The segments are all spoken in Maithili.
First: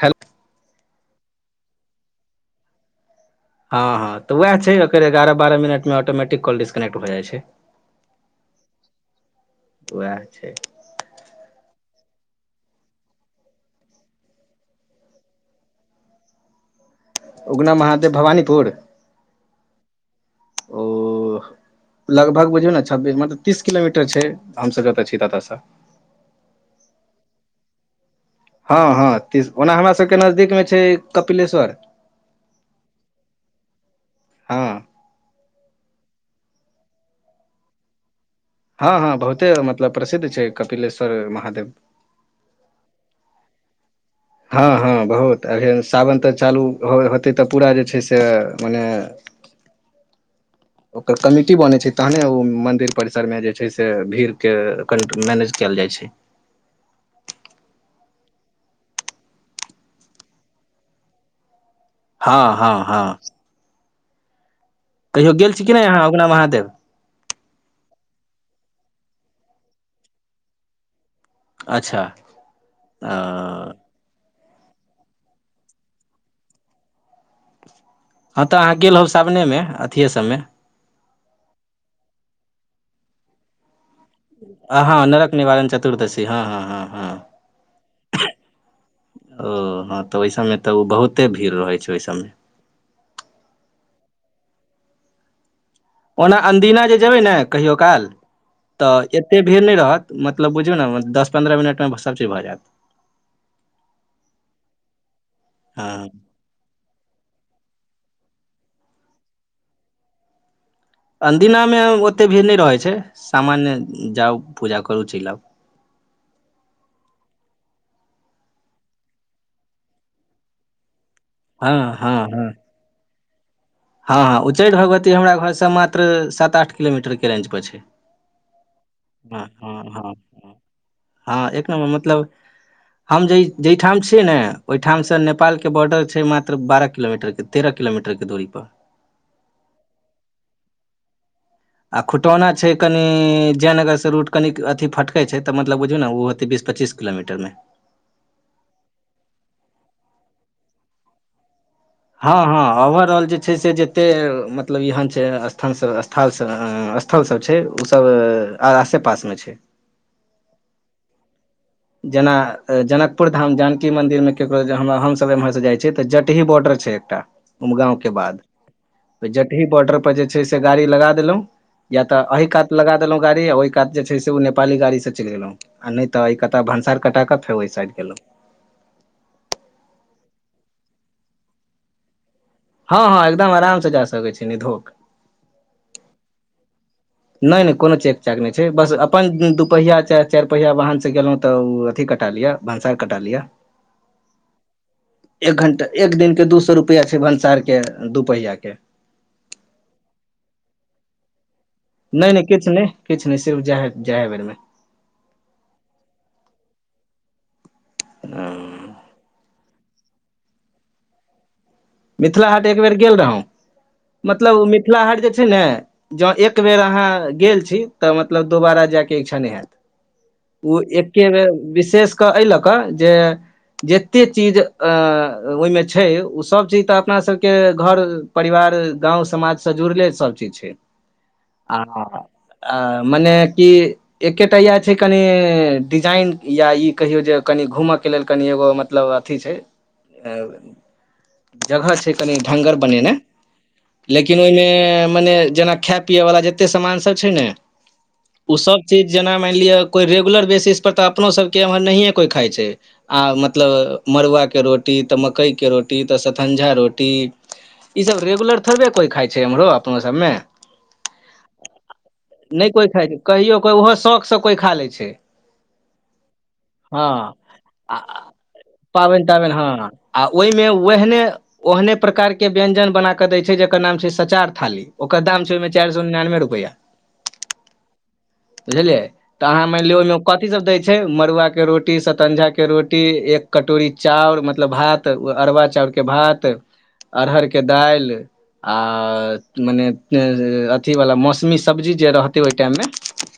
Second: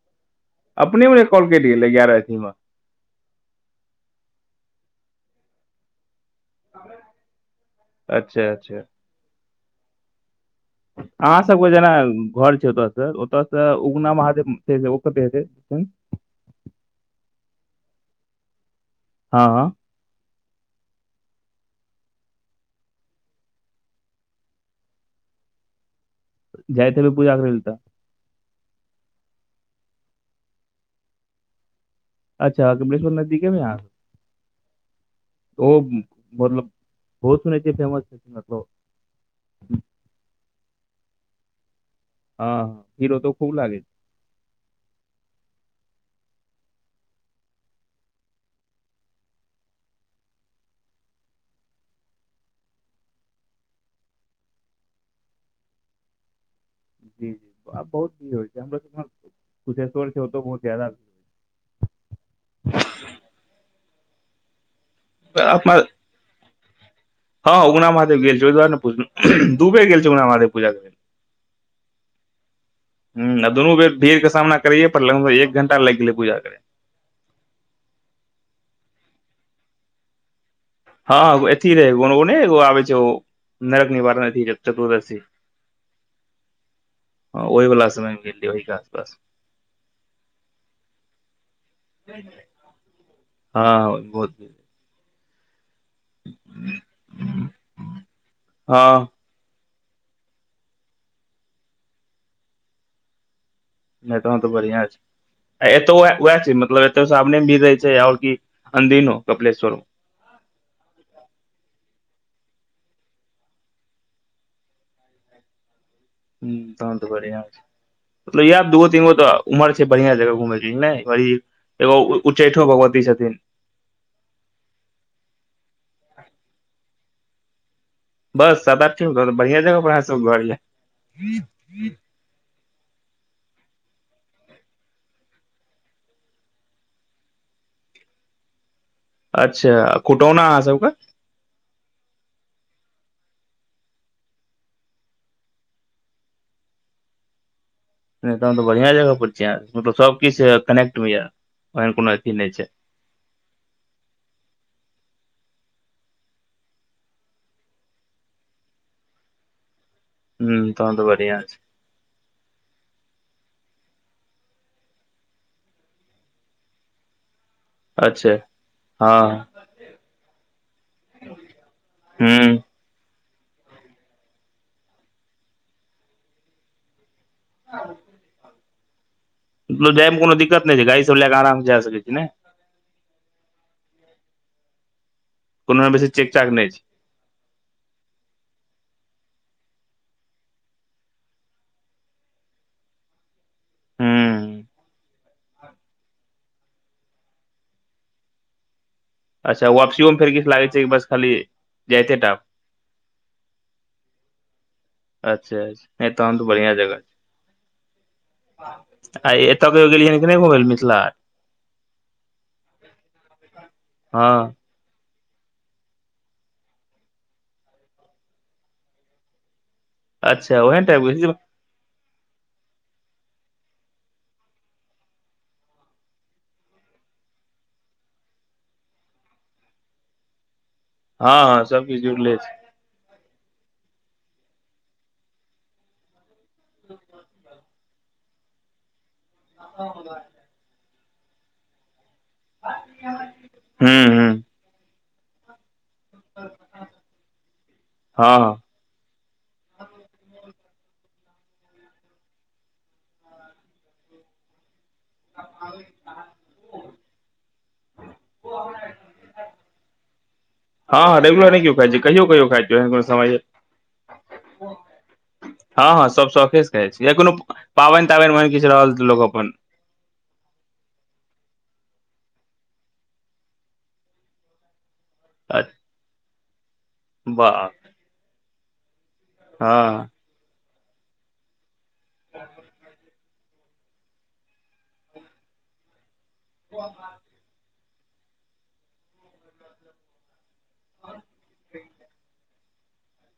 हलो। अपने मने कॉल कटि गेलै एगारह अथीमे हँ हँ तऽ उएह छै एकर एगारह बारह मिनटमे ऑटोमेटिक कॉल डिस्कनेक्ट भए जाइ छै, अच्छा अच्छा। उएह छै, अहाँ सब के जेना घर छै ओतय से ओतय से उगना महादेव छै ओ कते को [inaudible] उगना महादेव भवानीपुर हँ। ओ लगभग बुझियौ ने छ मतलब तीस किलोमीटर छै हमसब जतऽ छी तत सँ जाइत हेबै पूजा करैल तऽ हँ हँ त ओना हमरा सबके नजदीकमे छै कपिलेश्वर अच्छा कमलेश्वर नजदीेकेमे य यहाँ, हँ। ओ मतलब बहुत सुनै छियै फेमस छै मतल हँ हँ बहुते मतलब प्रसिद्ध छै कपिलेश्वर महादेव हँ भीरो तो खूब लागे हँ हँ, बहुत अभी सावन तऽ चालू हो होतै तऽ पूरा जे छै से मने [unintelligible] ओकर कमिटी बनै छै तहने ओ मन्दिर परिसरमे जे छै से भीड़के कंन मैनेज कयल जाइ छै, बहुत बहुत आब बहुत भीड़ होइ छै हमरो कुशेश्वर छै ओतो बहुत जदा भीड़ हँ हँ हँ। कहियो गेल छी कि नहि अहाँ उगना महादेव हँं उगना महादेव गेल छियै ओहि दुआरे ने पुछला दूबेर गेल छै उगना महादेव पूजा करैलेल। अच्छा। हु आ अ दुनू बेर भीड़ के सामना करिये पर लगभग एक घंटा लागि गेलै पूजा करैमे हँ तऽ अहाँ गेल होब सावनेमे अथिे ए सबमे। हँ एथी रहे ओ नरक निवारण अथी हँ-हँ चतुर्दशी नरक निवारण चतुर्दशी हँ हँ-हँ हँ ओहि वला समय मे -हँ। गेल रहियै ओहि के आसपास ओ हँ तऽ ओहि सभमे तऽ ओ बहुते भीड़ रहै छै ओहि सभमे। हँ बहुते ओना अन्दिना जे जेबै ने कहियो काल हँ तऽ। एते भीड़ नहि रहत मतलब बुझियौ नऽ दस पन्द्रह मिनटमे सभचीज भऽ जायत। नहि तहन तऽ बढ़िआं छै आ एतौ हँ उएह छै मतलब। सावने मे भीड़ रहे छै आओर अदि नो कपिलेश्वरो। अदिनामे ओतेक भीड़ नहि रहैत छै सामान्य जाउ पूजा करू चलि आउ। ह तहन तऽ बढ़िआ छैय। मतलब इह दूगो तीन उमर छै बढ़िया जगह घुमय हँ एगो हँ हँ उच्चैठो भगवती छथिन। हँ हँ उच्चैठ भगवती हमरा घरसँ मात्र सात आठ किलोमीटरके रेंज पर छै। बस सादीक हँ बढ़िआ जगह हँ हँ पर हँ घर। हँ एक नम्बर मतलब हम जाहिठाम छियै ने ओहिठामसँ नेपालके बॉर्डर छै मात्र बारह किलोमीटर के। तेरहिलोमीटर दूरी पर। अच्छा कुटौना अहाँ सबके। आ खुटौना छै कनि जयनगरसँ रूट कनि अथी फटकैत छै तऽ मतलब बुझियौ ने ओ होतै बीस पच्चीस। किलोमीटरमे। नहि तहन तऽ बढ़िया जगह पर छी मतलब सब किछ कनेक्ट में या। हँ हँ ओवर रहल छैय। छै से जते मतलब एहन छै स्थल सब स् स्थल सब छै उसब आओर आसे पासमे छैय। हु तहन तऽ बढ़ियाआँ छै। जेना जनकपुर धाम जानकी मन्दिरमे ककरो हमसभ एम्हरसँ जाइ छियै तऽ जटही बॉर्डर छै। तऽ उमगाँंव के अच्छा बाद हँ जटही बॉर्डर पर जे छै से गाड़ी लगा देलहुं या तऽ एहि ह कात। लगा देलो गाड़ी आ ओहि कात जे छै ओ नेपाली गाड़ी से चल गेलहुं नहि तऽ क भनसार कटा क। फेरो ओहिइड गेलेलो। मतलब जाइमे को दिक्कत नहि छै गड़ी सब लए कऽ आराम से जा सकिय ने। हँ हँ एकदम आराम से जा सकैत छी निधोक। कोनो बेसी चेक चाक नहि छै। नहि नहि कोनो चेक चाक नहि छै बस अपन दूपहिया चारि पहिया वाहनसँ गेलहुँ तऽ ओ अथी कटा लिअ। भंसार कटा लिय ह एक घंटा एक दिन के दू सए रुपष रुपया छै भनसार के दू पहिया के। अच्छा वापसियोमे फेर किछु लागै छै कि बस खाली। जाइते टा नहि नहि किछु नहि किछु नहि सर्फ जा जाए है बेरमे। अच्छा तहन तऽ बढ़आ जगह छै आ। तब कयो गेलियनि कि नहि घुमे लऽ मिथिलाहाट। मिथिलाहाट एक बेर गेल रहौ हँ मतलब ओ मिथिला हाट जे छै ने। जँ एक बेर अहाँ गेल छी तऽ मतलब दोबारा जायके इच्छा नहि हैत। अच्छा ओ ओहन टाइप एके के बेर विशेष कऽ एहि लऽ कऽ जे। जतेक चीज अऽ ओहिमे छै ओसभ चीज।। तऽ अपना सबके घर परिवार गाँंव समाज सऽ जुड़ले सब चीज छै। हँ आ सब चीज जुड़ले छै। आ मने कि एकेटा इह छै कनि डिजाइन या ई कहियौ जे कनि घूमय के लेल कनि एगो मतलब अथी छै जगह छै कनि ढंगर बनेना हूं हूं लेकिन ओहिमे मने जेना ख पियए वला जते सामान सब छै ने हँ [inaudible] ओ हँ सब चीज जेना माइन लिअ कोइ रेगुलर बेसिस पर तऽ अपनो सब के एमहर नहिए कोई खाइ छै आ मतलब मरुआ कऽ रोटी तऽ मक्कइके रोटी तऽ सतंझा रोटी ईसभ रेगुलर थोबे कोइ खाइ छै एम्हरो अपनो सभ में हँ रेगुलर नै केयो खायइ छै कहियो को खाय नहि छै कोइ कोनो खाइ समय कहियो कोइ ओहो शौकसँ कोइ खा लै छै [unintelligible] हँ हँ सभ शौखेसँ कहै छै हँ या कोनो आ पावैन ताबैन उहने किछु रहल पाबनि लोक अपन ताबनि हँ आ ओइमे ओहने ओहने प्रकार के व्यंजन बना केँ दै छै जकर नाम छै सचार थाली ओकर दाम छै ओइमें चाइर सौ निनानबे रुपआ वाह [inaudible] बुझलियै तऽ अहाँ माइनलिअ हँ ओहिमे कथीसभ दै छै मरुआके रोटी संतझाके रोटी एक कटोरी चाउर मतलब भात अरबा चाउर केँ भात अरहर केँ केँ दाइल आ मने [unintelligible] अथी बाला मौसमी सब्जी जे रहतै ओइ टाइम में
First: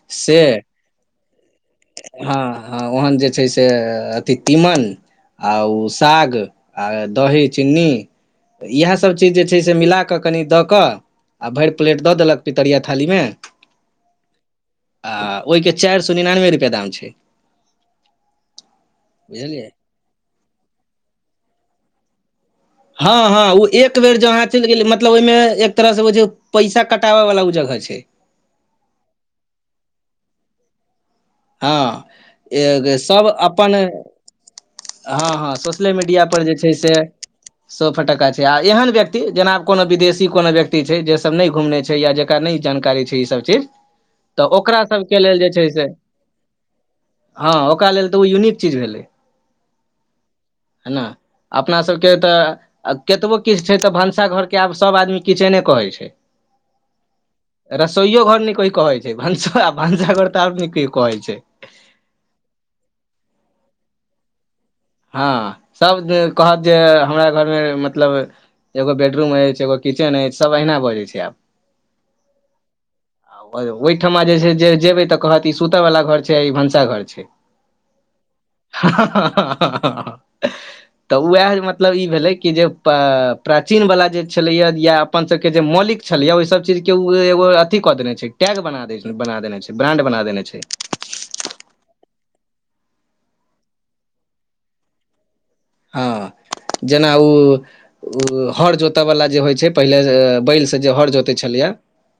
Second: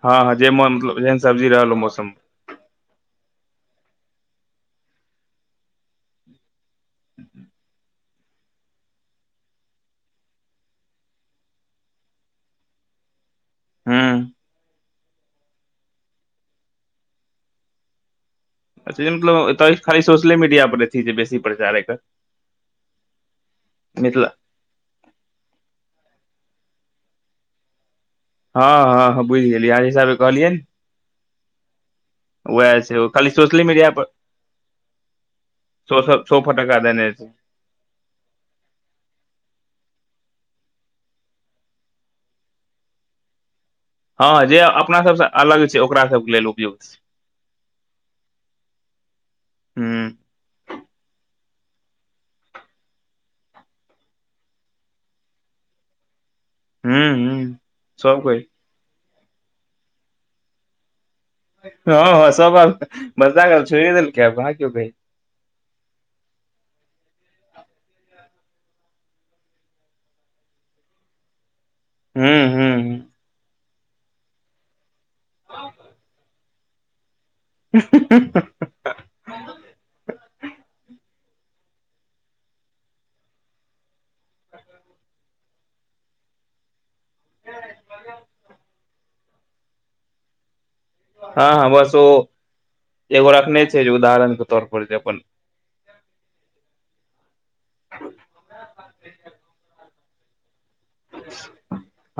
हँ से [unintelligible] सब्जी रह ओ मौसम ह ह ओहन जे छै से अथी तीमन आ उऽ साग आ दही चिन्नी तऽ इएह सभ चीज जे छै से मिला कऽ कनि दऽ कऽ आ भैर प्लेट दऽ देलक पितरिया थाली में हू आ ओइ केँ चाइर सौ निनानबे रुपैआ दाम छै अच्छा इ बुझलियै मतलब खाली सोशले मीडिया पर एथि बेसी प्रचारे एकर हँ हँ ओ एक बेर मिथिला जहां है चैल गेल मतलब ओइमें एक तरह से हो छै पैसा कटाबै वला ओ जगह छै हँ हँ बुझि गेलियै आहाँ हिसाबे कहलियै हँ वएह छै [unintelligible] ओ सब खाली सोशले अपन मीडिया पर हँ हँ सोशले सौ सौ मीडिया सौ पर जे छै फटक्का से देने छै सोह फटक्का छै आ एहन व्यक्ति जेनाब कोनो विदेशी कोनो व्यक्ति छै जे सब नै घुमने छै या जे नै जानकारी छै ई सब चीज हँ तऽ जे ओकरा अपना सबके सबसँ लेल जे अलग छै से ओकरा सबके लेल उपयुक्त छै हँ ओकरा लेल तऽ ओ यूनिक चीज भेलै हूँ [inaudible] है न अपना सब केँ तऽ आ कतबो किछ छै तऽ भनसाघर केँ आब सभ आदमी किचने कहय छै हूँ हूँ [inaudible] सब रसोइयो घर नै कोइ कहै छै भस भंसाघर तऽ और नै कोइ कहै छै हँ हँ सब आब भनसा घर छोड़ देलक ह ह‌‌आब‌ कहाॅंकियो कहय छै हँ सभ जे कहत जे हमरा घर में मतलब एगो बेडरूम अछि एगो किचेन अछि सब अहिना बजै छै आब [unintelligible] ओय ओयठमा जे छै जेबै तऽ कहत ई सुतै वला घर छै आ ई भनसा घर छै [unintelligible] [unintelligible] तऽ उहै मतलब ई भेलै कि जे प्राचीन वला जे छलै ए अपन सब केँ जे मौलिक छलियै ओहि सब चीज केँ उऽ एगो अथी कऽ देने छै टैग बना दे बना देने ब्रांड बना देने छै हँ हँ बस ओ [inaudible] एगो रखने छै जे उदाहरण के तौर पर जे अपन हँ जेना ओ हर जोतय वला जे होइ छै पहिले बैल जे हर जोते छलै य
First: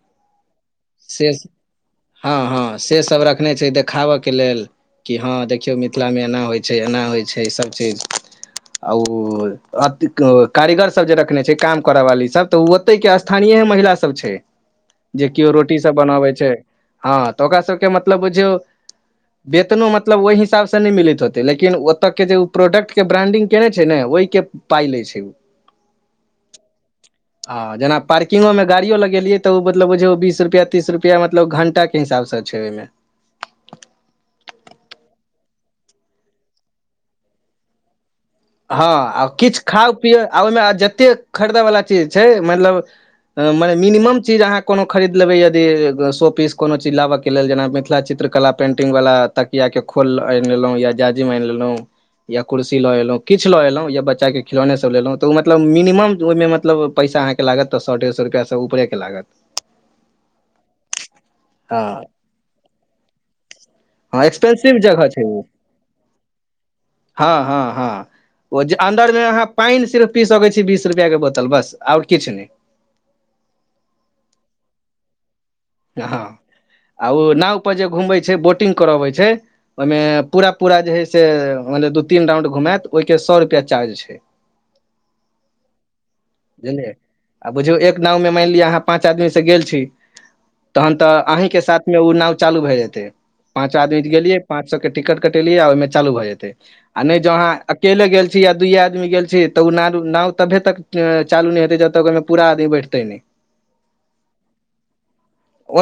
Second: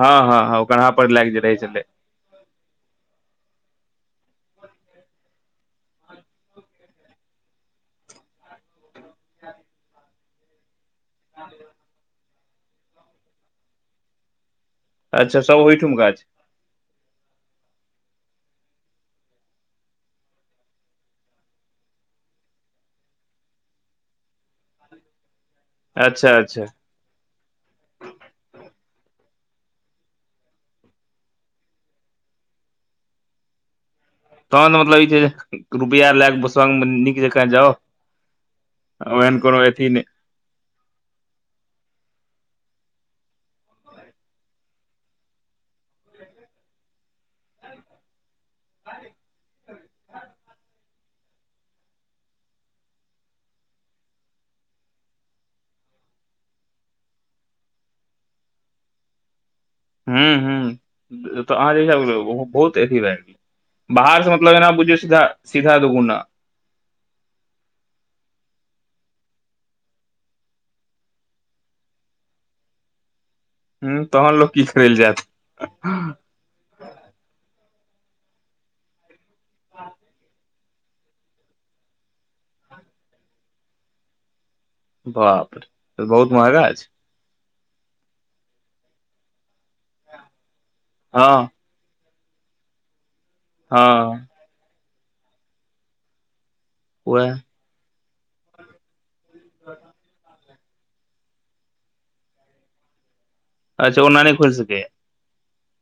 हँ हँ हँ ओ कान्हा पर [inaudible] लए से कऽ जे रहै छलै हँ हँ से सब रखने छै देखाब के लेल कि हँ देखियौ मिथिला मे एना होइ छै एना होइ छै सबचीज आओर कारीगर सब जे रखने छै काम करऽ वाली सब तऽ उ ओते के स्थानीय महिला सब छै जे कियो रोटी सब बनाबै छै हँ तऽ ओकरा सबके मतलब बुझियौ बेतनो मतलब ओई हिसाब से नै मिलैत होते लेकिन ओतऽ के जे उ प्रोडक्ट के प्राडिंग केने छै ने ओहि के पाय लै छै उ अच्छा अच्छा आ जेना पार्कंगों गाड़ियो लगेलियै तऽ मतल बुझयौ बीस रुपआ तीस रुपैआ मतलब घंटा के हिसाबसँ छै ओहिमे तहन मतलब ई छै रुपआ लए ब संग मे नीक जकाँ जाउ हँ आ ओहन किछु कोनो अथी खाउ नहि पिय आ ओईमे जते खरीदवला चीज छै मतलब मने मिनिमम चीज अहाँ कोनो खरीद लेबै यदि शो पीस कोनो चीज लाबय के लेल जेना मिथिला चित्र कला पेंटिंग वाला तकिया के खोल आनि लेलौं या जाजिम आनि लेलौं या कुर्सी ल एलौं किछ लऽ एलौं या बच्चाके खिलौने सब ल लेलौं तऽ मतब मिनिमम ओई मे मतलब पैस अहाँके लागतऽ स ढेर सए रुपआ स उपरे के लागत हूँ हूँ हँ तऽ अहाँ [unintelligible] बाहर हँ स मतलब एना एक्सपेंसिव बुझियौ जगह सीधा छै ओ सीधा दुगुना हँ हँ हँ, ओ जे अंन्दर मे अहाँ पानि सिर्फ पी सकैत छी बीस रुपआ के बोतल बस आओर किछु नै उ तहन लोक की करैलए जायत हँ आ ओ नाव प जे घूमबै छै बोटिंग करबै छै ओईमे पूरा पूरा जे है से माएन लिय दू तीन राउंड घुमात ओई के सए रुपआ चार्ज छै बाप रे बहुत महगा छै बुझलियै आ बुझियौ एक नाव मे मानि लिअ अहाँ पाँच आदमी स गेल छी तहन तऽ अहीं हँ के साथ,, उ नाव चालू भए जेतै पाँच आदमी तऽ हँ गेलियै पांच सो के टिकट कटेलीयै आ ओई मे चालू भए जेते आ नै जो उएह अहाँ अकेले गेल छी या दुये आदमी गेल छी छी तऽ उ नाव तभे तक चालू नै हेते जब तक ओईमे पूरा आदमी बैठतै नै अच्छ ओना नै खुसकैया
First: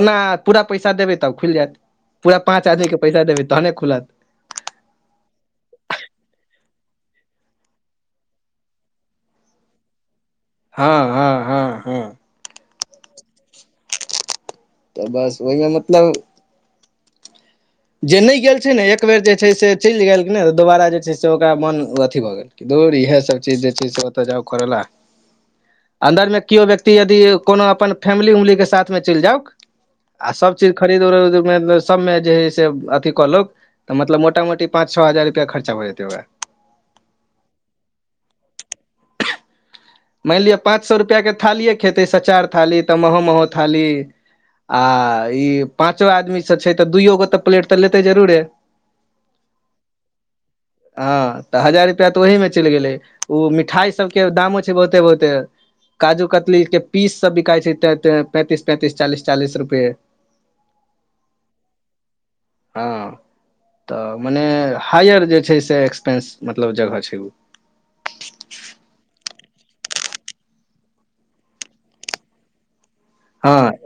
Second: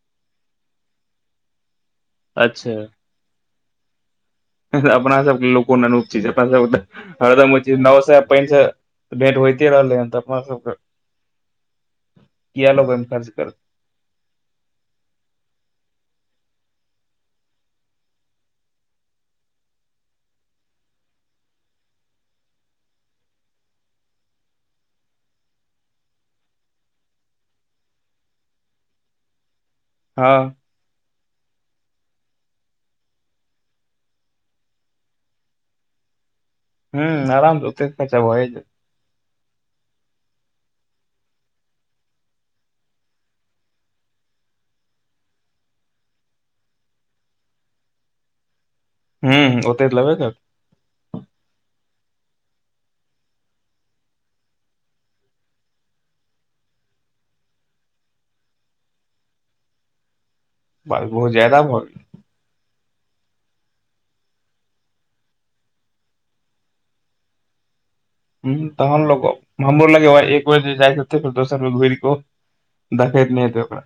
ओना पूरा पैसा देबै तब खुलि जायत पूरा अच्छा पाँच आदमीे पैसा देबै तहने खुलत,, अपना सबके लोको अनुप छी अपना सब हरदम नओ सए पै सए तऽ भेंट होइते रहलै हन तऽ अफा सब हँ हँ हँ हँ, किया लोग अई मे खर्च करत तऽ बस ओहिमे मतलब जे नै गेल छै ने एक बेर जे छै से चलि गेएल कि ने तऽ दोबारा जे छै से ओकरा मन अथी भऽ गेएल कि दौर इएह सब चीज जे छै से ओतय जाउ करै लए। अन्दरमे किओ व्यक्ति यदि कोनो अपन फैमिली उमली के साथमे चलि जाउक। आ हँ सब चीज खरीद उरीद सबमे जे हइ से अथी कलौक तऽ मतलब मोटा मोटी पाँच छ हजार रुपआ खर्चा भ जेतै ओकरा। हू आराम स ओते खर्चा भए जेतै मानि लिअ पाँच सए रुपैआके थालिए खेतै सचार थाली तऽ महो महो थाली। आ ई पाँचो आदमीसँ छै तऽ दुइो गो तऽ प्लेट तऽ लेतै जरूरे। हू ओते तऽ लेबे करतै ह तऽ हजार रुपआ तऽ ओहिी में चलि गेलै ओ मिठाई सब के दामो छैय बहुते बहुते। काजू कतलीक के पीस सब बिकाइ छैय त पैंतीस पैंतीस चालीस चालीस रुपये। बात बहो जााद भ गेल। हँ। तऽ मने हायअर जे छैय से एक्सपेंस मतलब जगह छैय ओ। ह त हमलोग हमरोर लगे एक बजे जाइकेते फर दोसरो बेर घुरी क दखाइत नहि हँ हेतै ओकरा।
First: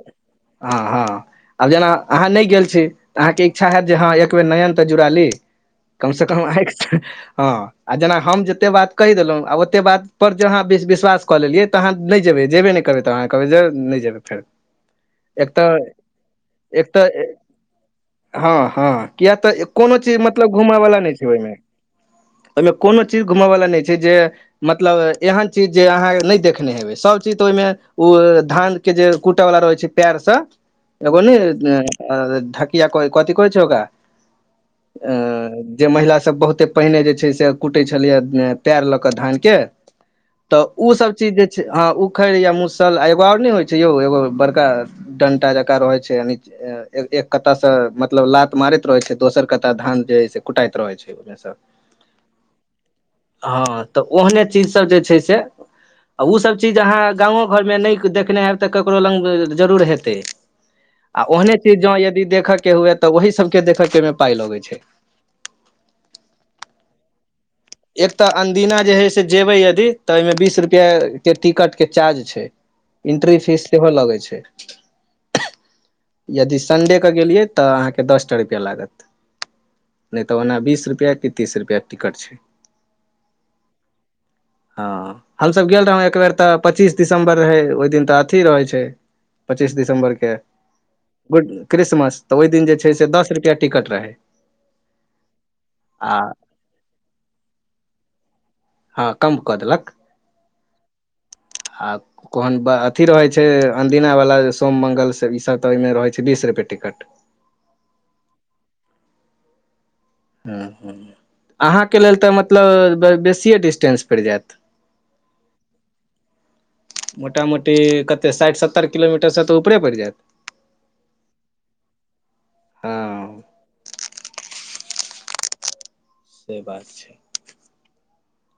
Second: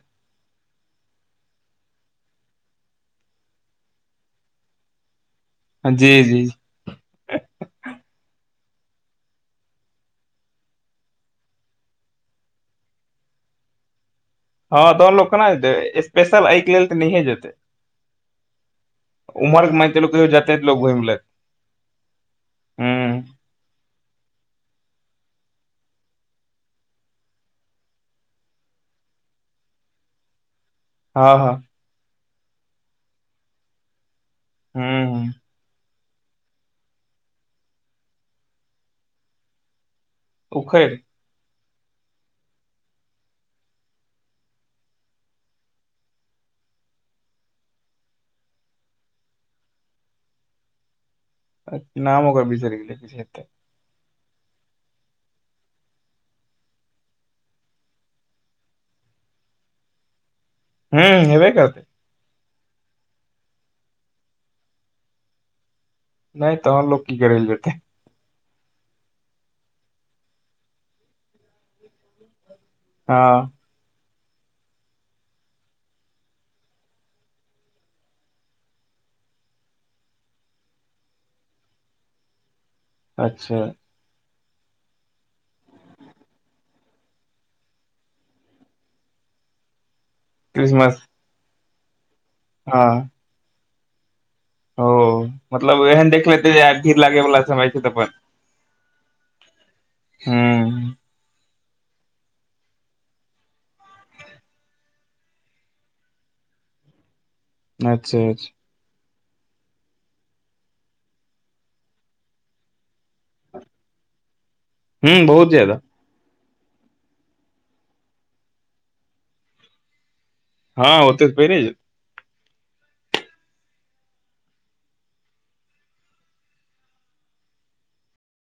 हँ हँ आब जेना अहाँ नहि गेल छी तऽ अहाँके इच्छा हयैत जे हँ एक बेेर नयन तऽ जुड़ा ली। जी कम से कम जी आएक हँ आ जेना हम जतेक बात कहि देलहुँ आ ओतेक बात परर जे अहाँ विश्वास कऽ लेलियै तऽ अहाँ नहि जेबै जेबे नहि करबै। तऽ कहब जा नहि जाबै फेर। हँ तहन लोक केना एक तऽ जेतै स्पेशल एहिके लेल तऽ नहिए जेतै। हँ हँ किया तऽ उम्हर के मानि कऽ कोनो चलू चीज कहियो मतलब जेतै तऽ घूमय लोक वला घुमि नहि लेत छैय ओहिमे। ओहिमे कोनो चीज हुँ घूमय वला नहि छैय जे मतलब एहन चीज जे अहाँ नहि देखने हेबै सभ चीज तऽ ओहिमे ओयमे धान के जे कूटे वला रहै छैय पेर से एगो हँ ने हँ ढकिया कथि कहै छैय ओकरा अ हुँ जे महिला सब बहुते क छल प ल ध के त उखैड़ ओ सब चीज जे हँ उखड़ या मुसल आ एगो आओर नहि होइ छैय यौ यौ बड़का डंटा जकार रहै छैय यानी एक कत्ता से मतलब लात मारैत रहे छैय दोसर कत्ता धान जे से कुटाैत रहे छैय। [inaudible] नाम ओकर विचार गेली किछ हेतै। हँ तऽ ओहने चीज सब जे छै से ओ सब चीज अहाँ गाँव घर मे नहि देखने हेब तकरो ल जरूर हेतै हुँ आ ओ हेबे करतै चीजह तऽ ओही सभके देखऽके एहिमे पाइ लगै छैय। नहि तहन लोक की करैल जेतै। एक तऽ अन्दिना जे है से जेबे यदि तऽ ओहिमे बीस रुपआ के टिकट के चार्ज छैय। इंट्री हँ फीस सेहो लगै छैय। यदि संडेके गेलियै तऽ अहाँके दस टा रुपैआ लागत। नहि तऽ ओना बीस रुपैआ कि तीस रुपैआके टिकट छैय। अच्छा हँ हमसभ गेल रहौ एक बेेर तऽ पच्चीस दिसम्बर रहै ओहि दिन तऽ अथी रहै छैय। पचीस दिम्बरके। क्रिसमस गुड क्रिसमस तऽ ओहि दिन जे हँ छैय से दस रुपैआ टिकट रहै। ओ मतलब एहन आ देख लेतै जे आ भीड़ लागे वालला समय छैय तऽ अपन हँ कम कऽ देलक। हूं [unintelligible] कोहन अथी रहै छैय अदीनावला सोम मङ्गलसँ ईसब तऽ ओहिमे रहै छैय बीस रुपैए टिकट। अच्छा अच्छा ह ह अहाँके लेल तऽ मतलब बेसिए डिस्टेंस पड़ि जायत। हूँ बहुत ज्यादा। मोटा मोटी कतेक साठि सत्तरि किलोमीटरसँ तऽ ऊपरे पड़ि जायत। हँ ओते परी ज हँ से बात छैय।